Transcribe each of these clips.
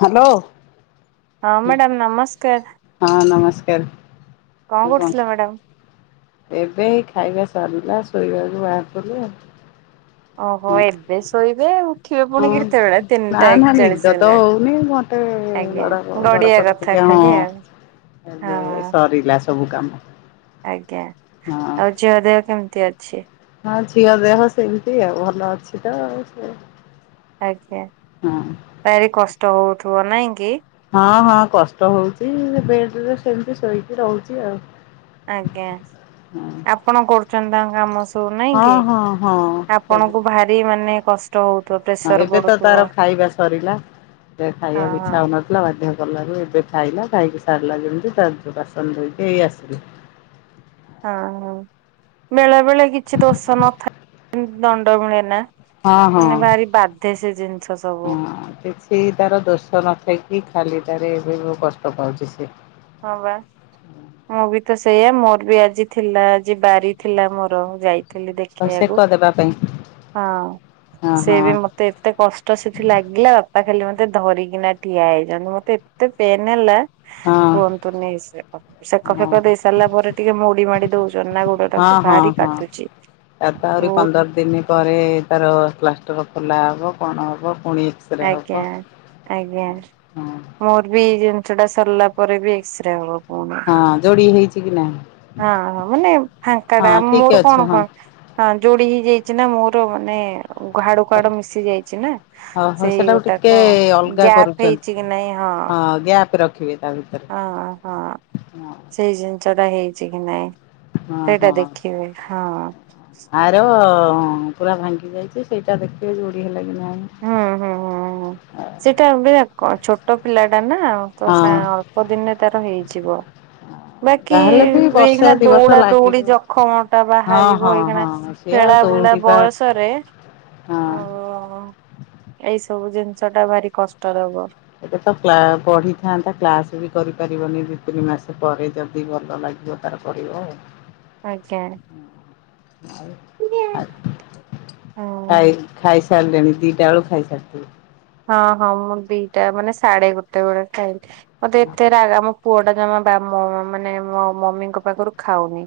Hello. ହଁ madam ନମସ୍କାର। ହଁ ନମସ୍କାର। କଣ କରୁଥିଲା ମ୍ୟାଡାମ? ଏବେ ହିଁ ଖାଇବା ସରିଲା ଶୋଇବାକୁ ବାହାରିଲ ଆଉ। ଓହୋ ଏବେ ଶୋଇବେ ଆଉ। ଉଥିବେ ପୁଣି କେତେବେଳେ ହଁ ନା ତିନିଟା ନା ନିଦ ଏକଚାଳିଶ ତ ହେଲାଣି। ହଉନି ଘଣ୍ଟେ ଆଜ୍ଞା, ଗଡ ଗଡ ଗଡିଆ ପଡ କଥା ଟିକେ କଥା ହଁ ଖାଲି ଆଉ ଏବେ ହଁ ସରିଲା ସବୁ କାମ। ଆଜ୍ଞା ହଁ। ଆଉ ଝିଅ ଦେହ କେମିତି ଅଛି? ହଁ ଝିଅ ଦେହ ସେମିତି ଆଉ ଭଲ ଅଛି ତ ସେ। ଆଜ୍ଞା। ହଁ। ଭାରି କଷ୍ଟ ହଉଥିବ ନାଇଁ କି। ହଁ ହଁ କଷ୍ଟ ହଉଛି ବେଡ ରେ ସେମିତି ଶୋଇକି ରହୁଛି ଆଉ। ଆଜ୍ଞା ହଁ ଆପଣ କରୁଛନ୍ତି ତାଙ୍କ କାମ ସବୁ ନାଇଁ ହଁ କି। ହଁ ହଁ ସବୁ ଆପଣଙ୍କୁ ଭାରି ମାନେ କଷ୍ଟ ହଉ ହଁ ଏବେ ତ ତାର ଖାଇବା ସରିଲା ଏ ହଁ ଖାଇବାକୁ ହଁ। ଇଚ୍ଛା ହଉନ ଆସା ବାଧ୍ୟ କଲାରୁ ଏବେ ଖାଇଲା, ଖାଇକି ସାରିଲା ଯେମିତି ତା ବାସନ ଧୋଇକି ଏଇ ଆସିଲି। ହଁ ହଁ ବେଳେ ବେଳେ କିଛି ଦୋଷ ନଥାଏତି ଦଣ୍ଡ ମିଳେ ନା। ହଁ ହଁ। ମାନେ ଭାରି ବାଧେ ସେ ଜିନିଷ ସବୁ। ସେ ତାର ଦୋଷ ନଥାଇକି ଖାଲି ଟାରେ ଏବେ ବି କଷ୍ଟ ପାଉଛି ସେ। ହଁ ବା। ମୁଁ ବି ତ ସେଇଆା ମୋର ବି ଆଜି ଥିଲା ଆଜି ବାରି ଥିଲା ମୋର ଯାଇ ସେକ ଦେଖେଇବାକୁ ଦେବା ପାଇଁ ହଁ ହଁ ସେ ବି ମତେ ତେ ଏତେ କଷ୍ଟ ସେଠି ଲାଗିଲା ବାପା ଖାଲି ମତେ ଧରିକିନା ଠିଆ ହେଇଛନ୍ତି ମତେ ଏତେ ପେନ୍ ହେଲା ହଁ ହଁ କୁହନ୍ତୁନି ଏସେ। ସେକ ହଁ ଫେକ ଦେଇ ସାରିଲା ପରେ ଟିକେ ମୋଡି ମାଡି ଦଉଛନ୍ତୀ ଅନା ଗୋଡ ହଁ ଟାକୁ ହଁ ଭାରି ହଁ। କାଟୁଛି। ତାର ତ ଆହୁରି ବହୁତ ପନ୍ଦର ଦିନ ପରେ ତାର ପ୍ଲାଷ୍ଟର ଖୋଲା ହବ କଣ ହବ ପୁଣି ଏକ୍ସରେ ହବ। ଆଜ୍ଞା। ଆଜ୍ଞା ହଁ ମୋର ବି ଏଇ ଜିନିଷ ଟା ସରିଲା ପରେ ବି ଏକ୍ସରେ ହବ ପୁଣି। ହଁ ଯୋଡି ହେଇଛି କି ନାହିଁ। ହଁ ମାନେ ଫାଙ୍କା ଟା ହଁ ଠିକ ମୋର ଅଛି କଣ କଣ ହଁ। ହଁ ଯୋଡି ହେଇ ଯାଇଛି ନା ମୋର ମାନେ ହାଡ଼ କୁ ହାଡ଼ ମିଶି ଯାଇଚି ନା ହଉ ହଉ ସେଇ ସେଟାକୁ ଗୋଟା ଟିକେ କଣ ଅଲଗା ଗ୍ୟାପ ହେଇ କରୁଛନ୍ତି ହଁ ଗ୍ୟାପ ରଖିବେ ତା ହଁ ହଁ। ଭିତରେ ହଁ ସେଇ ଜିନିଷ ଟା ହେଇଛି କି ନାଇଁ ହଁ ସେଇଟା ହଁ। ଦେଖିବେ ହଁ। ଆର ପୁରା ଭାଙ୍ଗି ଯାଇଛି ସେଇଟା ଦେଖିବେ ଯୋଡ଼ି ହେଲା କି ନାହିଁ। ହୁଁ ହୁଁ ହୁଁଁ। ସେଟା ଗୋଟେ ଛୋଟ ପିଲାଟା ନା ତ ହଁ ଅଳ୍ପ ଦିନରେ ତାର ହେଇଯିବ। ବାକି ଯାହାହେଲେ ବି ବର୍ଷେ ଏଇଖିଣା ଦି ବର୍ଷ ଦୌଡା ଲାଗିବ ଦୌଡି ଜଖମ ଟା ହଁ ହଁ ବାହାରିବ ଏଇଖିଣା ହଁ। ସିଏ ଆଉ ଖେଳା ବୁଲା ଦୌଡିବା ବୟସରେ ହଁ। ଓ ଏଇ ସବୁ ଜିନିଷ ଟା ଭାରି କଷ୍ଟ ଦବ। ଏବେ ତ ପଢିଥାନ୍ତା କ୍ଲାସ ବି କରିପାରିବନି ଦି ତିନି ମାସ ପରେ ଯଦି ଭଲ ଲାଗିବ ତାରପଡ଼ିବ ଅ ଆଜ୍ଞା। ଆ ହଁ ଖାଇ ଖାଇସ ସାରିଲେଣି ଦିଟା ବେଳ ଖାଇସାରିିଥିବେ। ହଁ ହଁ ମୁଁ ଦିଟା ମାନେ ସାଢେ ଗୋଟେ ବେଳେ ଖାଇଲି ମତେ ଏତେ ରାଗା ମୋ ପୁଅ ଟା ଜମା ବା ମାନେ ମୋ ମମିଙ୍କ ପାଖରୁ ଖାଉନି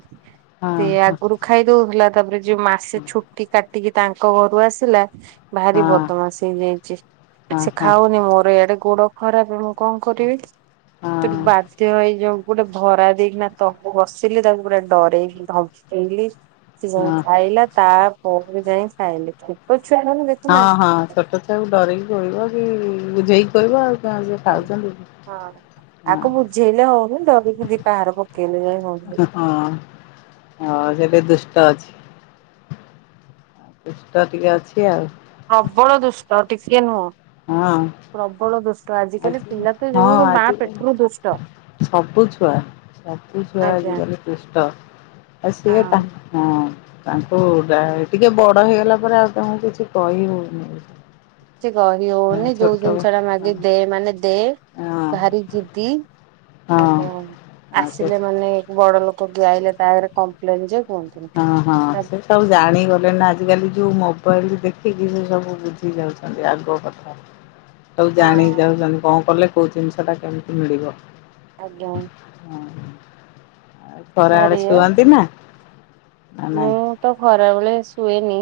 ହଁ ସିଏ ହଁ ଆଗରୁ ଖା ଖାଇ ଦଉଥିଲା ତାପରେ ଯୋଉ ମାସେ ଛୁଟି କାଟିକି ତାଙ୍କ ଘରୁ ଆସିଲା ହଁ ଭାରି ବଦମାସି ହେଇଯାଇଚି। ହଁ ସେ ହଁ ଖାଉନି ମୋର ଇଆଡେ ଗୋଡ ଖରାପ ମୁଁ କଣ କରିବି ତ ହଁ ବାଧ୍ୟ ହେଇ ଯୋଉ ଗୋଟେ ଭରା ଦେଇକିନା ତକୁ ବସିଲି ତାକୁ ପୁରା ଡରେଇଲି ଧମେକେଇଲି ସେ ଯଉଁ ହଁ। ଖାଇଲା ତାପରେ ଯାଇ ଖାଇଲି ଛେଟ ଛୁଆ ମାନେ ଯେ ହଁ ହଁ ଛୋଟ ଛଆକୁ ଡରେଇକି ଖୁଏଇବା କି ବୁଝେଇକି ଖୁଏଇବ ଆଉ [unintelligible] ପିଲାମାନେ ଆଉ ଖାଉଜନ୍ତି ହଁ। ଆକୁ ବୁଝେଇଲେ ହଉନି ଡରିକି ଦିପାହାର ପକେଇଲେ ଯାଇ ହଉଛି। ହଁ ହଁ ସେଟିକେ ଦୁଷ୍ଟ ଅଛି। ଦୁଷ୍ଟ ଟିକେ ଅଛି ଆଉ ପ୍ରବଳ ଦୁଷ୍ଟ ଟିକେ ନୁହଁ। ହଁ। ପ୍ରବଳ ଦୁଷ୍ଟ ଆଜିକାଲି ଆଜି ପିଲା ତ ହଁ ଯୋଉ ମା ପେଟରୁ ଆଜିକାଲି ଦୁଷ୍ଟ। ସବୁ ଛୁଆ ସବୁ ଛୁଆ ଆଜ୍ଞା। ଆଜିକାଲି ଦୁଷ୍ଟ ଆଉ ସିଏ ତା ହଁ ହଁ ତାଙ୍କୁ ଟିକେ ବଡ ହେଇଗଲା ପରେ ଆଉ ତାଙ୍କୁ କିଛି କହି ହଉନି କିଛି କହି ହଉନି ଯୋଉ ଛୋଟ ହଁ ଜିନିଷ ଟା ମାଗି ଦେ ମାନେ ଦେ। ହଁ ଭାରି ଯିଦି ହଁ ଆ ଆଉ ସେ ଆସିଲେ ମାନେ ବଡ ଲୋକ ଯିଏ ଆଇଲେ ତାରେ କମ୍ପ୍ଲେନନ୍ ଯେ କୁହନି। ହଁ ହଁ ସେ ସବୁ ଜାଣିଗଲେଣି ନା ଆଜିକାଲି ଯେଉଁ ମୋବାଇଲ ଦେଖିକି ସେ ସବୁ ବୁଝି ଯାଉଛନ୍ତି ଆଗ କଥା। ସବୁ ଜାଣି ଯାଉଛନ୍ତି କଣ କଲେ କୋଉ ଜିନିଷ ଟା କେମିତି ମିଳିବ। ଆଜ୍ଞା। ହ ଆଉ ଖରା ଆଡେ ଭାରି ଇଏ ଶୁଅନ୍ତି ନା ନା ନାଇଁ? ମୁଁ ତ ଖରାବେଳେ ଶୁଏନି?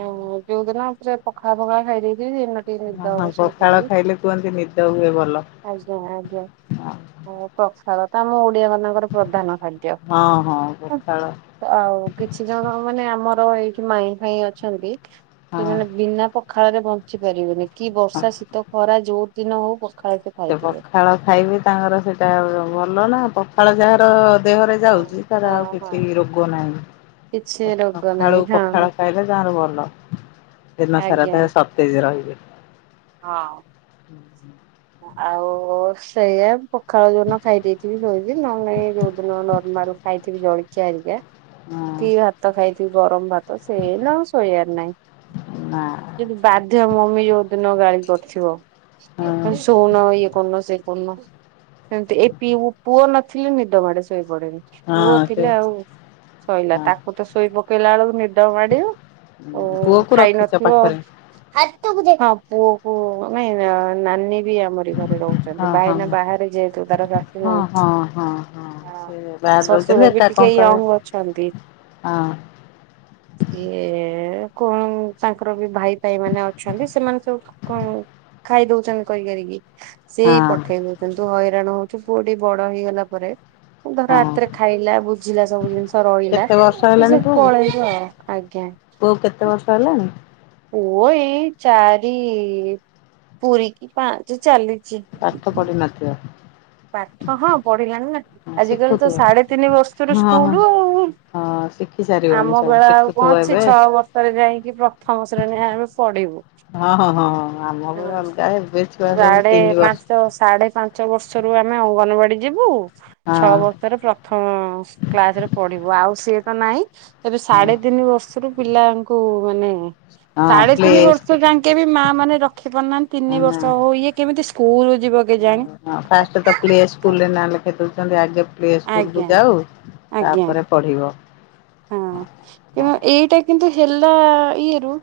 ଆଉ ଯୋଉଦିନ ପୁରା ପଖାଳ ଫଖାଳ ଖାଇ ଦେଇଥିବି। ସେଦିନ - - ହ ହଁ ପଖାଳ ଖାଇଲେ କୁହନ୍ତି ନିଦ ହୁଏ ଭଲ। ଆଜ୍ଞା ଆଜ୍ଞା ଆଉ ପଖାଳ ତ ଆମ ଓଡିଆ ମାନଙ୍କର ପ୍ରଧାନ ଖାଦ୍ୟ। ହଁ ହଁ ପଖାଳ ଆଉ କିଛି ଜଣ ମାନେ ଆମମର ଏଇଠି ମାଇଁ ଫାଇଁ ଅଛନ୍ତି ହଁ ସେମାନେ ବିନା ପ ଖାଳରେ ବଞ୍ଚି ପାରିବେନି। କି ହଁ ବର୍ଷା ଶୀତ ଖରା ଯୋଉ ଦିନ ହଉ ପଖାଳ ସେ ଖାଇଥିବେ। ପଖାଳ ଖାଇବି ତାଙ୍କର ସେଇଟା ଭଲ ନା ପଖାଳ ଯାହାର ଦେହରେ ହଁ ଯାଉଛି ତାର ହଁ ଆଉ କିଛି ହଁ। ରୋଗ ନାହିଁ। କିଛି ରୋଗ ନାହିଁ ସଖାଳୁ ହଁ ପଖାଳ ଖାଇଲେ ତାଙ୍କର ଭଲ ଦିନ ସାରା ଆଜ୍ଞା। ଦେ ସତ ତେଜରହିବ। ହଁ। ହୁଁ, ହୁଁ ଆଉ ଓ ସେଇଆା ପଖାଳ ଯୋଉନ ଖାଇ ଦେଇେଇଥିବି ଶୋଇବି ନହେଲୋଇଁ ଯୋଉଦିନ ନର୍ମାଲ ଖାଇଥିବି ଜଳି ଚାରିଟା ହଁ କି ଭାତ ଖାଇଥିବି ଗରମ ଭାତ ସେ ସେଦିନ ଶୋଇବାର ନାହିଁ। ନା ଯଦି ବାଧ୍ୟ ମମି ଯୋଉ ଦିନ ଗାଳି କରୁଥିବ ହଁ ଶଉନ ଇଏ କରନ ସେ ପୂନ୍ ସେମତି ଏ ପିଉ ପୁଅ ନଥିଲି ନିଦ ମାଡେ ଶୋଇପଡେନି। ପୁଅ ହଁ ସେ ଥିଲେ ଆଉ ଶୋଇଲା ହଁ ତାକୁ ତ ଶୋଇ ପକେଇଲା ବେଳକୁ ନିଦ ମାଡିବ। ଓ ପୁଅକୁ ଖାଇ ରଖିଛ ନଥିବ ପାଖରେ ହାତକୁ ଦେଏ ପୁଅ ମାନେ ନାନି ଏଇଆମରି ଘରେ ରହୁଛନ୍ତି ଭାଇନା ବାହାରେ ଯେହେତୁାର ହ ହଁ ହଁ ହଁ ହ ସେ ବାହାରେ ରହୁଛନ୍ତି ଶଶୁର ବି ଏକା କଣ ଟିକେ କହିବେ ୟଙ୍ଗ ଅଛନ୍ତି। ହଁ ଇଏ କଣ ତାଙ୍କର ବି ଭାଇ ଫାଇ ମାନେ ଅଛନ୍ତି ସେମାନେ ସବୁଠ କଣ ଖାଇ ଦଉଛନ୍ତି କରି କରିକି ସେଇ ପଟ ହଁ ଉଠେଇ ଦଉଛନ୍ତି ତୁ ହଇରାଣ ହଉଛି ପୁଅଠି ବଡ ହେଇଗଲା ପରେ- - ଧର ହଁ ହାତରେ ଖାଇଲା ବୁଝିଲା ସବୁ ଜିନିଷ ରହିଲା- କେତେ ବର୍ଷ - ତୁ ସେଠି ପଳେଇବୁ ଆଉ। ଆଜ୍ଞା କୋଉ କେତେ ବର୍ଷ ହେଲାଣି? ପୁଅ ଏଇ ଚାରି ପୁରୀ କି ପାଞ୍ଚ ଚାଲିଛି। ପାଠ ପଡିିନଥିବ? ପାଠ ହଁ ପଢିଲାଣି ନା ଆଜି କାଲି ତ ଶିଖୁଥିବ ସାଢେ ତିନି ବର୍ଷରୁ ହଁ ହଁ ସ୍କୁଲ ଆଉ। ହଁ ଶିଖି ସାରିବଣି ଆମ ସବୁ ବେଳା ଆଉ ଶିଖୁଥିବ କଣ ଅଛି ଏବେ ଛଅ ବର୍ଷ ରେ ଯାଇକି ପ୍ରଥମ ଶ୍ରେଣୀ ଆମେ ପଢିବୁ। ହଁ ହଁ ହଁଁ ଆମ ଭଳେ ଅଲଗା ଏବେ ଛୁଆ ସବୁ ତିନି ବର୍ଷ ତ ସାଢେ ପାଞ୍ଚ ବର୍ଷରୁ ଆମେ ଅଙ୍ଗନବାଡି ଯିବୁ ହଁ ଛଅ ବର୍ଷ- - ପ୍ରଥମ କ୍ଲାସରେ ପଢିବୁ ଆଉ ସିଏ ତ ନାହିଁ ଏବେ ହଁ ସାଢେ ତିନି ବର୍ଷରୁ- - ପିଲାଙ୍କୁ ମାନେ ହଁ ସାଢେ ପ୍ଲେ ତିନି ବର୍ଷ ସ୍କୁଲ ଯାଙ୍କେ ବି ମା ମାନେ ରଖି ପାରୁନାହାନ୍ତି ତିନି ବର୍ଷ ନା ହଉ ଇଏ - - କେମିତି ସ୍କୁଲ ରୁ ଯିବ କି ଜାଣି ହଁ ଫାଷ୍ଟ ତ ପ୍ଲେ ସ୍କୁଲରେ ନାଁ ଲେଖି ଦଉଚନ୍ତି ଆଗେ ପ୍ଲେ ସ୍କୁଲକୁୁ ଆଜ୍ଞା ଯାଉ। ଆଜ୍ଞା। ତାପରେ ପଢ଼ିବ। ହଁ ହଁ କିନ୍ତୁ ଏଇଟା କିନ୍ତୁ ହେଲା ଇଏ ରୁ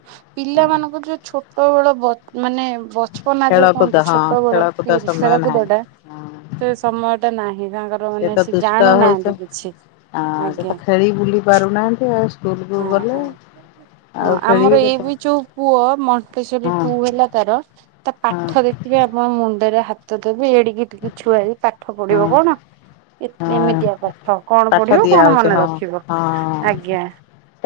ହଁ ପିଲାମାନଙ୍କ ଯୋଉ ଛୋ ଛୋଟବେଳ ବ ମାନେ ପପନା ଯୋଉ ଖେଳକୁଦ କୁହନ୍ତି ହଁ ଛୋଟ ବେଳ ଖେଳକୁଦ ପିରି ସମୟ ଖେଳକୁଦ ନାହିଁ ଟା ହଁ ସେ ସମୟ ଟା ନାହିଁ ତାଙ୍କର ସେ ମାନେ ତ ଦୁଷ୍ଟ ଜାଣୁନାହାନ୍ତି ହଉଛ କିଛି। ଆ ସେ ଆଜ୍ଞା ତ ଖେଳି ବୁଲି ପାରୁନାହାନ୍ତି ଆଉ। ତୁ ହଁ ବୋଲେ ହଁ। ହଁ ଆମର ଏ ବି ଯୋଉ ପୁଅ ମହକେଶ୍ଵରୀ ହଁ ଟୁ ହେଲା ତାର ତା ହଁ ପାଠ ଦେଖ ଟିକ ଆମ ମୁଣ୍ଡରେ ହାତ ଦେବି ଏଡିକି ଟିକେ ଛୁଆ ହେ କାଠ ହଁ ପଡିବ କଣ? ଏମିତିଆ ହଁ ପାଠ କଣ ପାଠ ପଢିବ କଣ ଦିଆହଉଛି ମନେ ରଖିବ ଆଜ୍ଞା।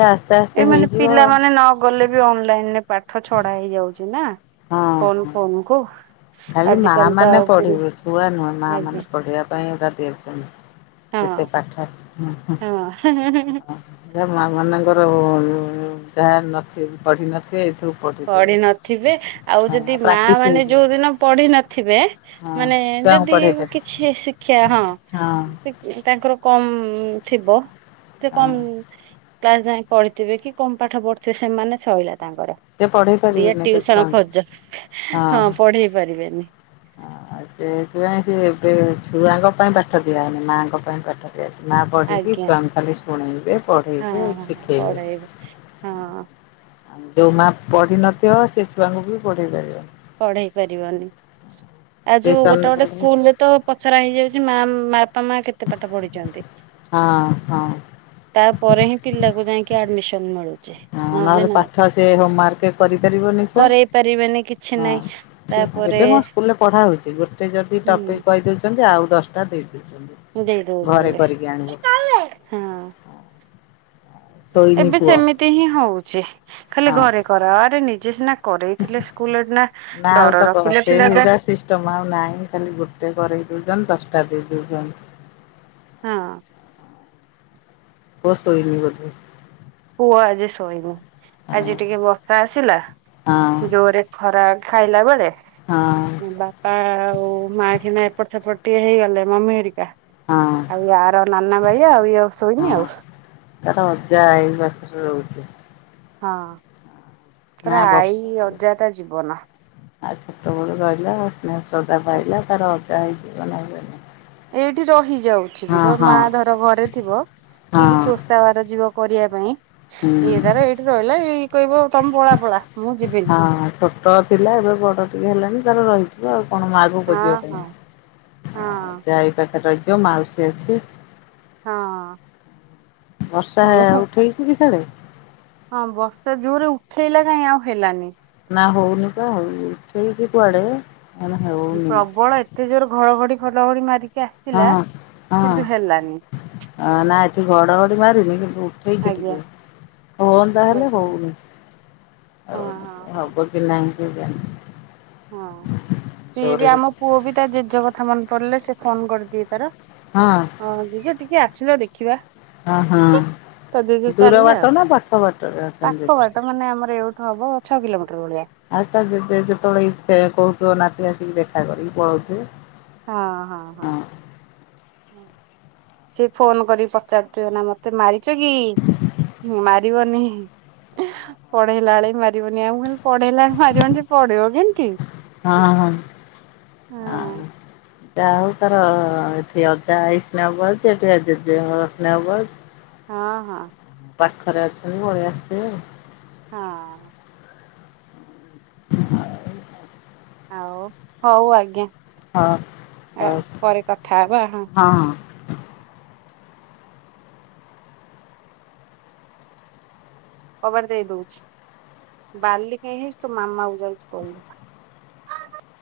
ଚା ଏମାନେ ପିଲାମାନେ ନ ଗଲେ ବି ଅନଲାଇନ ରେ ପାଠ ଛଡା ହେଇଯାଉଛି ନା ହଁ ଫୋନ ହଁ ଫୋନ କୁ। ଖାଲି ମା ଆଜିକାଲି ତ ମାନେ ଆଉ ପୁଣି ପଢିବେ ଛୁଆ ନୁହେଁ ମା ଆଜ୍ଞା ମାନେ ପଢିବା ପାଇଁ ଏଟା ଦେଉଛନ୍ତି। କେତେ ହଁ ପାଠ ହଁ। ହ ଜା ମା ମାନଙ୍କର ଯାହା ନ ପଢ ନଥିବେ ଏଇଥିରୁ ପଢ଼ି ପଢ଼ିଦେବେ। ନଥିବେ ଆଉ ହଁ ଯଦି ମା ପ୍ରାକ୍ଟିସ୍ ମାନେ ହେଇଯିବ ଯୋଉ ଦିନ ପଢି ନଥିବେ ହଁ ମାନେ ଛୁଆଙ୍କୁ ଯଦି ପଢ଼େଇ ପାରିବେ କିଛି ଶିକ୍ଷା ହଁ ତାଙ୍କର କମ୍ ଥିବ ସେ ହଁ। କମ୍ କ୍ଲାସ ଯାଇ ପଢିଥିବେ କି କଣ ପାଠ ପଢିଥିବେ ସେମାନେ ସଇଲା ତାଙ୍କର। ସେ ପଢ଼େଇ ଦିଏ ପାରିବେନି ତ ଟଟିଉସନ ଛୁଆଙ୍କୁ ଖୋଜ ହଁ ପଢେଇ ପାରିବେନି। ହ ସେଥିପାଇଁ ସେ ଏବେ ଛୁଆଙ୍କ ପାଇଁ ପାଠ ଦିଆ ହେନି ମାଆଙ୍କ ପାଇଁ ପାଠ ମା ପଢ଼ିକି ଆଜ୍ଞା ସୟଂ ଖାଲି ଶୁଣେଇବେ ହଁ ପଢ଼େଇବେ ହଁ ଶିଖେଇବେ। [unintelligible] ହଁ। ଆଉ ଯଉ ମା ପଢ଼ିନଥିବ ସେ ଛୁଆଙ୍କୁ ବି ପଢ଼େଇ ପାରିବନି। ପଢେଇ ପାରିବନି ଆ ଯୋଉ ଟିଉସନରେ ଗୋଟେ ଗୋଟେ ପଢ଼େଇ ସ୍କୁଲରେ ତ ପଚରା ହେଇଯାଉଛି ମା ବାପା ମା କେତେ ପାଠ ପଢିଛନ୍ତି। ହଁ ହଁ। ତାପରେ ହିଁ ପିଲାକୁ ଯାଇକି ଆଡମିସନ ମିଳୁ ହଁ ନହେଲେ ପାଠ ସେ ହୋମୱାର୍କ କରିପାରିବ ନିଛ କରେଇ ପାରିବେନି କିଛି ହଁ ନାହିଁ ସଏ ତାପରେ ଏବେ ମୋ ସ୍କୁଲରେ ପଢା ହଉଛି ଗୋଟେ ଯଦି ଟପିକ କହିଦଉଛନ୍ତି ଆଉ ଦଶଟା ଦେଇଦଉଛନ୍ତି। ଦେଇ ଦଉଛନ୍ତି [unintelligible] ଶୋଇନି ଏବେ ପୁଅ ସେମିତି ହିଁ ହଉଛି ଖାଲି ହଁ ଘରେ କରାଅ ଆରେ ନିଜେ ସିନା କରେଇଥିଲେ ସ୍କୁଲ ନା ଆଉ ଡର ତ ରଖିଲେ ପିଲା ସେରା ସିଷ୍ଟମ୍ ଆଉ ନାହିଁ ଖାଲି ଗୋଟେ କରରେ ଦେଉଛନ୍ ଦଶଟା ଦେଇ ଦେଉଛନ ହଁ। ପୁଅ ଶୋଇଛି ବୋଧେ। ପୁଅ ଆଜି ଶୋଇନି ହଁ ଆଜି ଟିକେ ବର୍ଷା ଆସିଲା ହଁ ଜୋରେ ଖରା ଖାଇଲା ବେଳେ। ହଁ। ବାପା ଆଉ ମା କିନା ଏପଟ ସେପଟ ଟିକେ ହେଇଗଲେ ମମି ଘାରିକା। ହଁ ଆଉ ଆର ନାନା ଭାଇ ଆଉ ଇଏ ଶୋଇନି ହଁ ଆଉ। ତାର ଅଜା ଆଈ ପାଖରେ ରହୁଛି। ହଁ ନା ପୁରା ବର୍ଷା ଆଈ ଟିକେ ଅଜା ତା ଜୀବନ। ଆଉ ଛୋଟବେଳୁ ରହିଲା ସ୍ନେହ ଶ୍ରଦ୍ଧା ପାଇଲା ତାର ଅଜା ହେଇଯିବନି। ଏଇଠି ରହି ଯାଉଛି ବି, ଧ ମା ଧର ଘରେ ଥିବ କି ହଁ କିଛି ଓସାବାର ଯିବ କରିବା ପାଇଁ ହୁଁ ଇଏ ତାର ଏଇଠି ରହିଲା ଏଇ କହିବ ତମେ ପଳା ପଳା। ମୁଁ ଯିବିନି ହଁ ଛୋଟ ଥିଲା ଏବେ ବଡ ଟିକେ ହେଲାଣି ତାର ରହିଯିବ ଆଉ କଣ ମା କୁ ହଁ ଖୋଜିବ କାଇଁ? ହଁ ହଁ ଆଉ ଯାହା ଏଇ ପାଖରେ ରହିଥିବ ମାଉସୀ ଅଛି। ହଁ ବର୍ଷା ମୁଁ ଉଠେଇଛି କି ସିଆଡେ? ହଁ ବର୍ଷା ଜୋରେ ଉଠେଇଲା କାହିଁ ଆଉ ହେଲାନି। ନା ହଉନି ପା ହଉନି ଉଠେଇଛି କୁଆଡେ? ଏଇନା ହେବ। ପ୍ରବଳ ଏତେ ଜୋର୍ ଘଡ଼ଘଡି ଖଲଘଡି ମାରିକି ଆସିଲା କିନ୍ତୁ ହେଲାନି। ଆ ନା ଏଠି ଘଡ଼ଘଡି ମାରିନି କିନ୍ତୁ ଉଠେଇଛି ଆଜ୍ଞା। ଟିକେ। ହୁଅନ୍ତା ହେଲେ ଆଜ୍ଞା ହଉନି, ହଁ ହଁ ହଁ [unintelligible] [unintelligible] ହଁ ସିଏ ଜୋରେ ବି ଆମ ପୁଅବି ତା ଜେଜ କଥା ମନେ ପଡିଲେ ସେ ଫୋନ୍ କରିଦିଏ ତାର। ହଁ ହଁ ଜେଜ ଟିକେ ଆସିଲ ଦେଖିବା। ହଁ ହଁ ତ ଦିଦି ଦୂର ଚାଲିଲେ ବାଟ ଆଉ, ନା ପାଖ ବାଟରେ ଅଛନ୍ତି ପାଖ ଜେଜେ? ବାଟ ମାନେ ଆମର ଏଉ ଠୁ ହବ ଛଅ କିଲୋମିଟର ଭଳିଆ। ଆଉ ତା ଜେଜ ଯେତେବେଳେ ଇ ସେ କହୁଥୁବ ନାତି ଆସିକି ଦେଖା କରିକି ପଳଉଥିବେ। ହଁ, ହଁ, ହଁ। ସେ ଫୋନ୍ କରି ପଚାରୁଥିବ ନା ମତେ ମାରିଛ କି? ମାରିବ ନେହିଁ। ପଢେଇଲା ବେଳେ ମାରିବନି, ଆଉ ମୁଁ କହିଲି ପଢେଇଲା ବେଳେ ମାରିବନି ସେ ପଢେଇିବ କେମତି? ହଁ ହଁ ଆଉ ହଁ ଯା ହଉ ତାର ଏଠି ଅଜା ଆଇ ସ୍ନେହ ପାଉଛି ଏଠି ଆ ଜେଜେଙ୍କର ସ୍ନେହ ପାଉଛି। ହଁ, ହଁ। ପାଖରେ ଅଛନ୍ତି ପଳେଇ ଆସିଥିବେ। ହଁ [inaudible] ଆଉ ହଉ ଆଜ୍ଞା ଆଉ। ହଁ ଆଉ ହଉ ପରେ କଥା ହବା ହଁ। କବାଟ ଦେଇ ଦଉଛି, ବାଲି କାହିଁ ହେଇଚୁ ତୋ ମାମାକୁ ଯାଉଛି କହିବି।